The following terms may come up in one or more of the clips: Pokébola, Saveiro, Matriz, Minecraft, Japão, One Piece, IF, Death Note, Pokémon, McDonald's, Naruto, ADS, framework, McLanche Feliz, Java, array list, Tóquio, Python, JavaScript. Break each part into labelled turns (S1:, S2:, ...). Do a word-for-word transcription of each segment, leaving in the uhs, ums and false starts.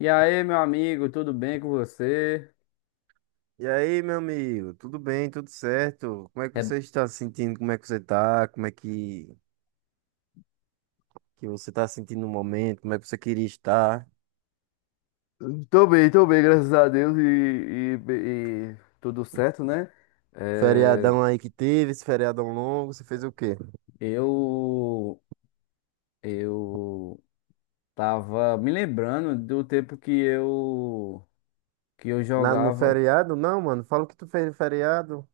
S1: E aí, meu amigo, tudo bem com você?
S2: E aí, meu amigo, tudo bem, tudo certo? Como é que
S1: É,
S2: você está se sentindo? Como é que você está? Como é que, que você está se sentindo no momento? Como é que você queria estar?
S1: Tô bem, tô bem, graças a Deus e, e- e tudo certo, né? é,
S2: Feriadão aí que teve, esse feriadão longo, você fez o quê?
S1: eu eu tava me lembrando do tempo que eu que eu
S2: Na, no
S1: jogava
S2: feriado? Não, mano, fala o que tu fez no feriado.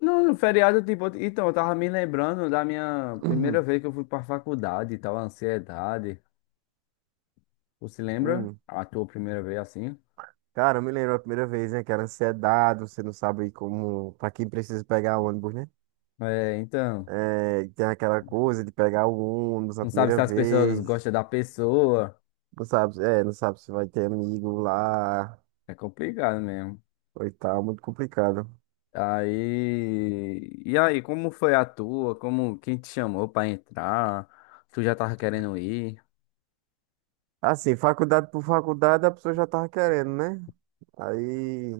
S1: no no feriado. Tipo, então eu tava me lembrando da minha primeira vez que eu fui pra faculdade, e tal, a ansiedade. Você se lembra?
S2: Hum.
S1: A tua primeira vez assim?
S2: Cara, eu me lembro a primeira vez, né, que era ansiedade, você não sabe como, pra quem precisa pegar ônibus, né?
S1: É, então,
S2: É, tem aquela coisa de pegar o ônibus a
S1: não sabe se
S2: primeira
S1: as pessoas
S2: vez,
S1: gostam da pessoa.
S2: não sabe, é, não sabe se vai ter amigo lá.
S1: É complicado mesmo.
S2: Oitava, muito complicado.
S1: Aí, e aí, como foi a tua? Como, quem te chamou pra entrar? Tu já tava querendo ir?
S2: Assim, faculdade por faculdade, a pessoa já tava querendo, né? Aí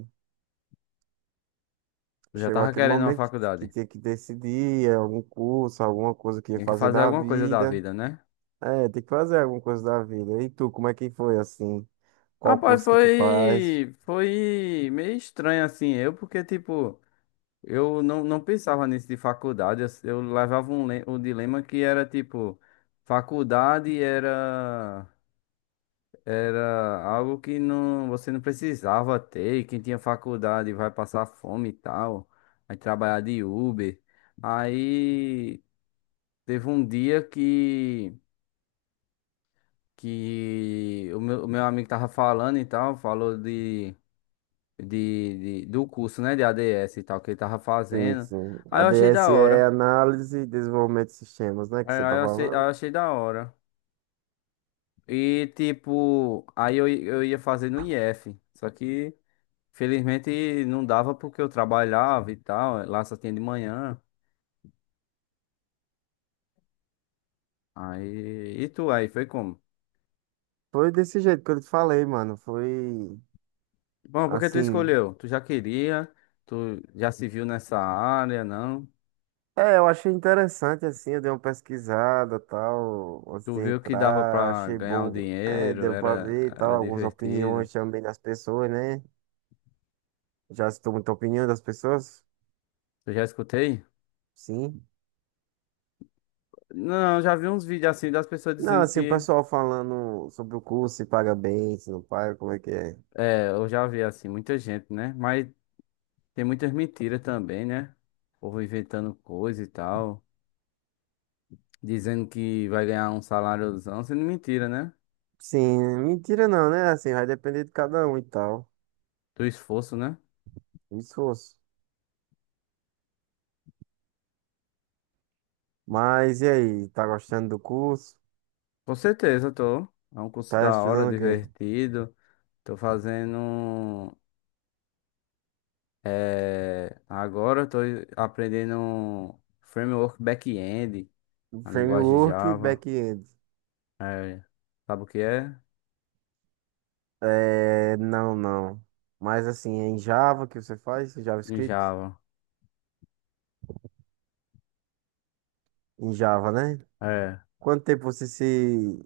S1: Tu já
S2: chegou
S1: tava
S2: aquele
S1: querendo uma
S2: momento que, que
S1: faculdade?
S2: tinha que decidir é, algum curso, alguma coisa que ia
S1: Tinha que
S2: fazer
S1: fazer
S2: da
S1: alguma coisa da
S2: vida.
S1: vida, né?
S2: É, tem que fazer alguma coisa da vida. E tu, como é que foi assim? Qual
S1: Rapaz,
S2: curso que tu faz?
S1: foi foi meio estranho assim. Eu porque tipo, eu não, não pensava nisso de faculdade. Eu, eu levava um le- um dilema que era tipo, faculdade era. Era algo que não, você não precisava ter. e Quem tinha faculdade vai passar fome e tal. Vai trabalhar de Uber. Aí teve um dia que, que o meu, o meu amigo tava falando e tal, falou de, de, de- do curso, né, de A D S e tal, que ele tava
S2: Sim,
S1: fazendo.
S2: sim.
S1: Aí eu achei da
S2: A D S é
S1: hora.
S2: análise e desenvolvimento de sistemas, né? Que
S1: Aí
S2: você
S1: aí
S2: tá
S1: eu achei, aí
S2: falando.
S1: eu achei da hora. E tipo, aí eu, i- eu ia fazer no I F. Só que, felizmente não dava porque eu trabalhava e tal, lá só tinha de manhã. Aí, e tu aí, foi como?
S2: Foi desse jeito que eu te falei, mano. Foi
S1: Bom, porque tu
S2: assim.
S1: escolheu? Tu já queria, tu já se viu nessa área, não?
S2: É, eu achei interessante, assim, eu dei uma pesquisada, tal, antes
S1: Tu
S2: de
S1: viu que dava
S2: entrar,
S1: pra
S2: achei
S1: ganhar um
S2: bom, é,
S1: dinheiro,
S2: deu pra
S1: era,
S2: ver, e tal,
S1: era
S2: algumas
S1: divertido.
S2: opiniões também das pessoas, né? Já citou muita opinião das pessoas?
S1: Tu já escutei?
S2: Sim.
S1: Não, já vi uns vídeos assim das pessoas
S2: Não,
S1: dizendo
S2: assim, o
S1: que,
S2: pessoal falando sobre o curso, se paga bem, se não paga, como é que é?
S1: é, eu já vi assim, muita gente, né? Mas tem muitas mentiras também, né? O povo inventando coisa e tal. Dizendo que vai ganhar um saláriozão, sendo mentira, né?
S2: Sim, mentira não, né? Assim, vai depender de cada um e tal,
S1: Do esforço, né?
S2: o esforço. Mas e aí, tá gostando do curso?
S1: Com certeza, tô. É um curso
S2: Tá
S1: da hora,
S2: estudando o quê?
S1: divertido. Tô fazendo. É... Agora tô aprendendo framework back-end, a linguagem
S2: Framework, e
S1: Java.
S2: back-end.
S1: É... Sabe o que é?
S2: É, não, não. Mas assim, é em Java que você faz, em
S1: Em
S2: JavaScript?
S1: Java.
S2: Em Java, né?
S1: É.
S2: Quanto tempo você se,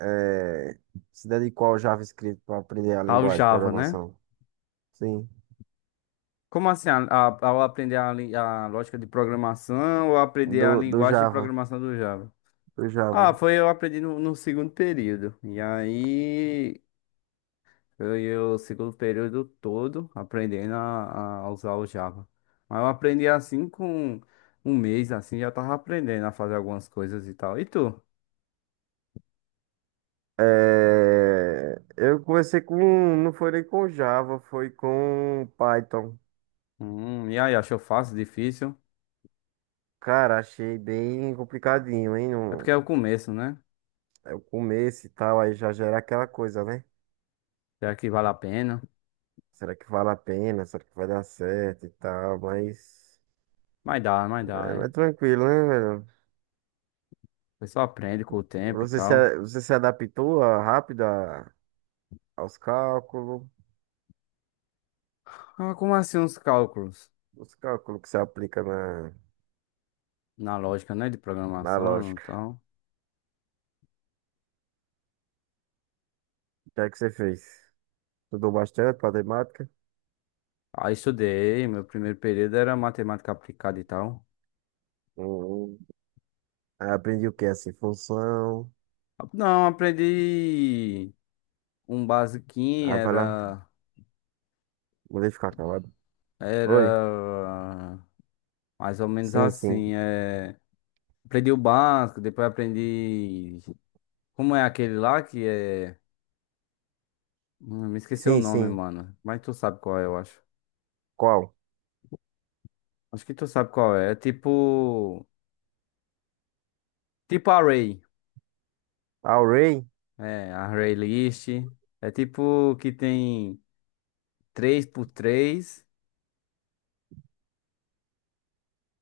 S2: eh, se dedicou ao JavaScript para aprender a
S1: Ao
S2: linguagem de
S1: Java, né?
S2: programação? Sim,
S1: Como assim? A- a- Ao aprender a, li- a lógica de programação ou aprender a
S2: do, do
S1: linguagem de
S2: Java,
S1: programação do Java?
S2: do
S1: Ah,
S2: Java.
S1: foi, eu aprendi no, no segundo período. E aí foi o segundo período todo aprendendo a, a usar o Java. Mas eu aprendi assim com um mês, assim, já tava aprendendo a fazer algumas coisas e tal. E tu?
S2: Eh, eu comecei com, não foi nem com Java, foi com Python.
S1: Hum, e aí, achou fácil, difícil?
S2: Cara, achei bem complicadinho, hein?
S1: É porque
S2: Não-
S1: é o começo, né?
S2: É o começo e tal, aí já gera aquela coisa, né?
S1: Será que vale a pena?
S2: Será que vale a pena? Será que vai dar certo e tal? Mas,
S1: Mas dá, mas dá,
S2: mas é
S1: né?
S2: tranquilo, né, velho?
S1: Você só aprende com o tempo e
S2: Você se,
S1: tal.
S2: a- você se adaptou ah, rápido a- aos cálculos,
S1: Ah, como assim uns cálculos?
S2: os cálculos que você aplica na,
S1: Na lógica, né? De
S2: na
S1: programação e
S2: lógica.
S1: tal.
S2: O que é que você fez? Estudou bastante matemática?
S1: Ah, estudei. Meu primeiro período era matemática aplicada e tal.
S2: Uhum. Aí aprendi o que? Assim, função.
S1: Não, aprendi um basiquinho,
S2: Ah, vai lá.
S1: era,
S2: Vou ficar calado. Oi?
S1: era mais ou menos
S2: Sim, sim.
S1: assim. É, aprendi o básico, depois aprendi. Como é aquele lá que é. Hum, Me esqueci o
S2: Sim,
S1: nome,
S2: sim.
S1: mano. Mas tu sabe qual é, eu acho.
S2: Qual?
S1: Acho que tu sabe qual é. É tipo. Tipo array.
S2: Array?
S1: É, array list. É tipo que tem três por três.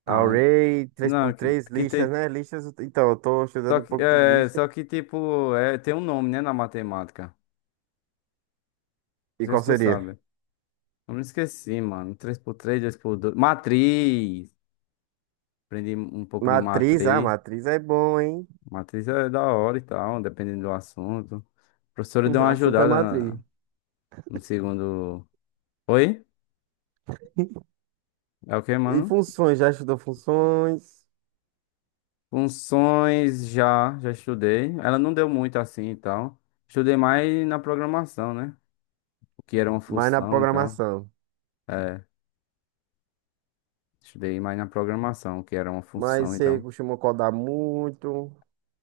S1: Não, é-
S2: Array três
S1: não,
S2: por
S1: que,
S2: três
S1: que
S2: lixas,
S1: tem.
S2: né? Lixas, então, eu tô
S1: Só
S2: estudando um
S1: que,
S2: pouco de
S1: é, só que tipo, é, tem um nome, né, na matemática. Não
S2: E
S1: sei
S2: qual
S1: se tu
S2: seria?
S1: sabe. Eu me esqueci, mano. Três por três, dois por dois. Matriz! Aprendi um pouco de
S2: Matriz, ah,
S1: matriz.
S2: matriz é bom, hein?
S1: Matriz é da hora e tal, dependendo do assunto. A professora deu
S2: O
S1: uma
S2: assunto é
S1: ajudada na-
S2: matriz.
S1: no segundo. Oi? É o que,
S2: E
S1: mano?
S2: funções, já estudou funções,
S1: Funções já, já estudei. Ela não deu muito assim e tal. Estudei mais na programação, né? O que era uma
S2: mas na
S1: função e tal.
S2: programação.
S1: É, estudei mais na programação, o que era uma função
S2: Mas
S1: e
S2: você
S1: tal.
S2: costuma codar muito.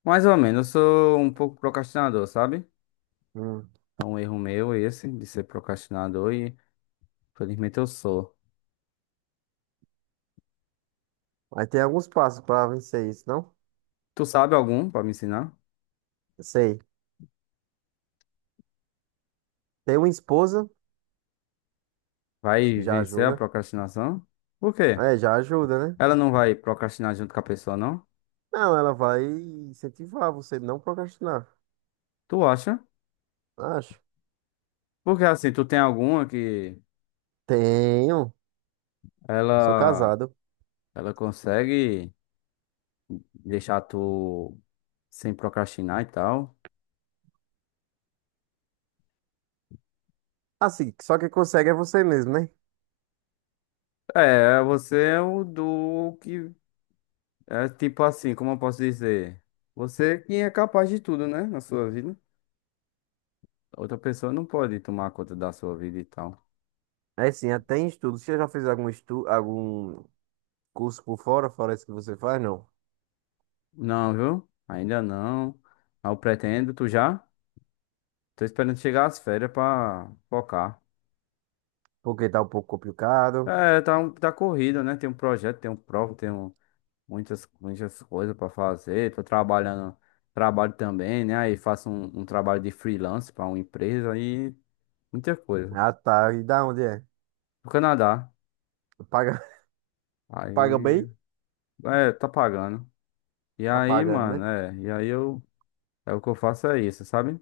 S1: Mais ou menos, eu sou um pouco procrastinador, sabe?
S2: Hum.
S1: É um erro meu esse, de ser procrastinador e felizmente eu sou.
S2: Aí tem alguns passos para vencer isso, não?
S1: Tu sabe algum pra me ensinar?
S2: Sei. Tem uma esposa, acho
S1: Vai
S2: que já
S1: vencer a
S2: ajuda.
S1: procrastinação? Por quê?
S2: É, já ajuda, né?
S1: Ela não vai procrastinar junto com a pessoa, não?
S2: Não, ela vai incentivar você não procrastinar.
S1: Tu acha?
S2: Acho.
S1: Porque assim, tu tem alguma que
S2: Tenho. Sou
S1: ela
S2: casado.
S1: ela consegue deixar tu sem procrastinar e tal?
S2: Assim, só quem consegue é você mesmo, né?
S1: É, você é o do que é tipo assim, como eu posso dizer? Você que é capaz de tudo, né, na sua vida. Outra pessoa não pode tomar conta da sua vida e tal.
S2: É sim, até em estudos. Você já fez algum estudo, algum curso por fora, fora isso que você faz, não.
S1: Não, viu? Ainda não. Ah, eu pretendo, tu já? Tô esperando chegar as férias pra focar.
S2: Porque tá um pouco complicado.
S1: É, tá, um- tá corrido, né? Tem um projeto, tem um prova, tem um- muitas, muitas coisas pra fazer. Tô trabalhando, trabalho também, né? Aí faço um, um trabalho de freelance pra uma empresa e muita coisa.
S2: Ah, tá. E da onde é?
S1: No Canadá.
S2: Paga, paga
S1: Aí,
S2: bem?
S1: é, tá pagando. E
S2: Tá
S1: aí,
S2: pagando,
S1: mano,
S2: né?
S1: é, e aí eu, é o que eu faço é isso, sabe?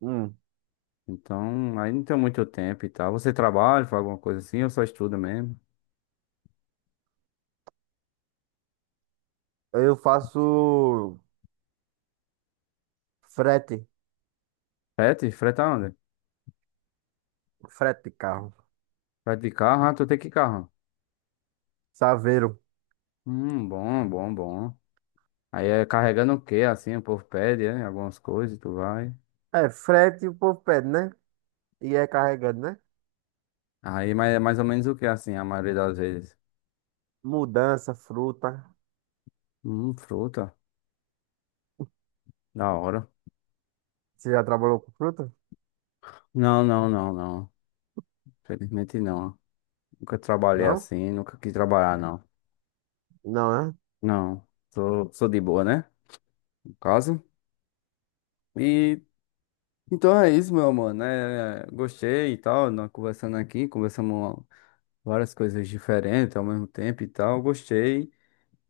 S2: Hum.
S1: Então, aí não tem muito tempo e tal. Você trabalha, faz alguma coisa assim, ou só estuda mesmo?
S2: Eu faço frete.
S1: Frete? Freta onde?
S2: Frete de carro.
S1: Frete de carro? Ah, tu tem que carro?
S2: Saveiro.
S1: Hum, bom, bom, bom. Aí é carregando o quê, assim, o povo pede, é, algumas coisas, tu vai.
S2: É, frete o povo pede, né? E é carregando né?
S1: Aí, mas é mais ou menos o que, assim, a maioria das vezes?
S2: Mudança, fruta.
S1: Hum, fruta, da hora.
S2: Você já trabalhou com fruta?
S1: Não, não, não, não. Felizmente não. Nunca trabalhei
S2: Não?
S1: assim, nunca quis trabalhar, não.
S2: Não, né?
S1: Não, sou, sou de boa, né? No caso. E então é isso, meu mano. É, gostei e tal, nós conversando aqui, conversamos várias coisas diferentes ao mesmo tempo e tal. Gostei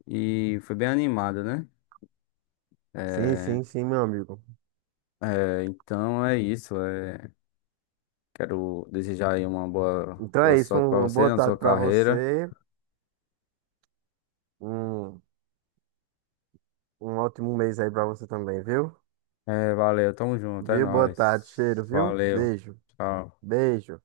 S1: e foi bem animado, né?
S2: Sim,
S1: É,
S2: sim, sim, meu amigo.
S1: é, então é isso. é, quero desejar aí uma boa,
S2: Então
S1: boa
S2: é isso.
S1: sorte pra
S2: Uma
S1: você
S2: boa
S1: na sua
S2: tarde pra
S1: carreira.
S2: você. Um, um ótimo mês aí pra você também, viu?
S1: É, valeu, tamo junto, é
S2: Viu? Boa tarde,
S1: nóis.
S2: cheiro, viu?
S1: Valeu,
S2: Beijo,
S1: tchau.
S2: beijo.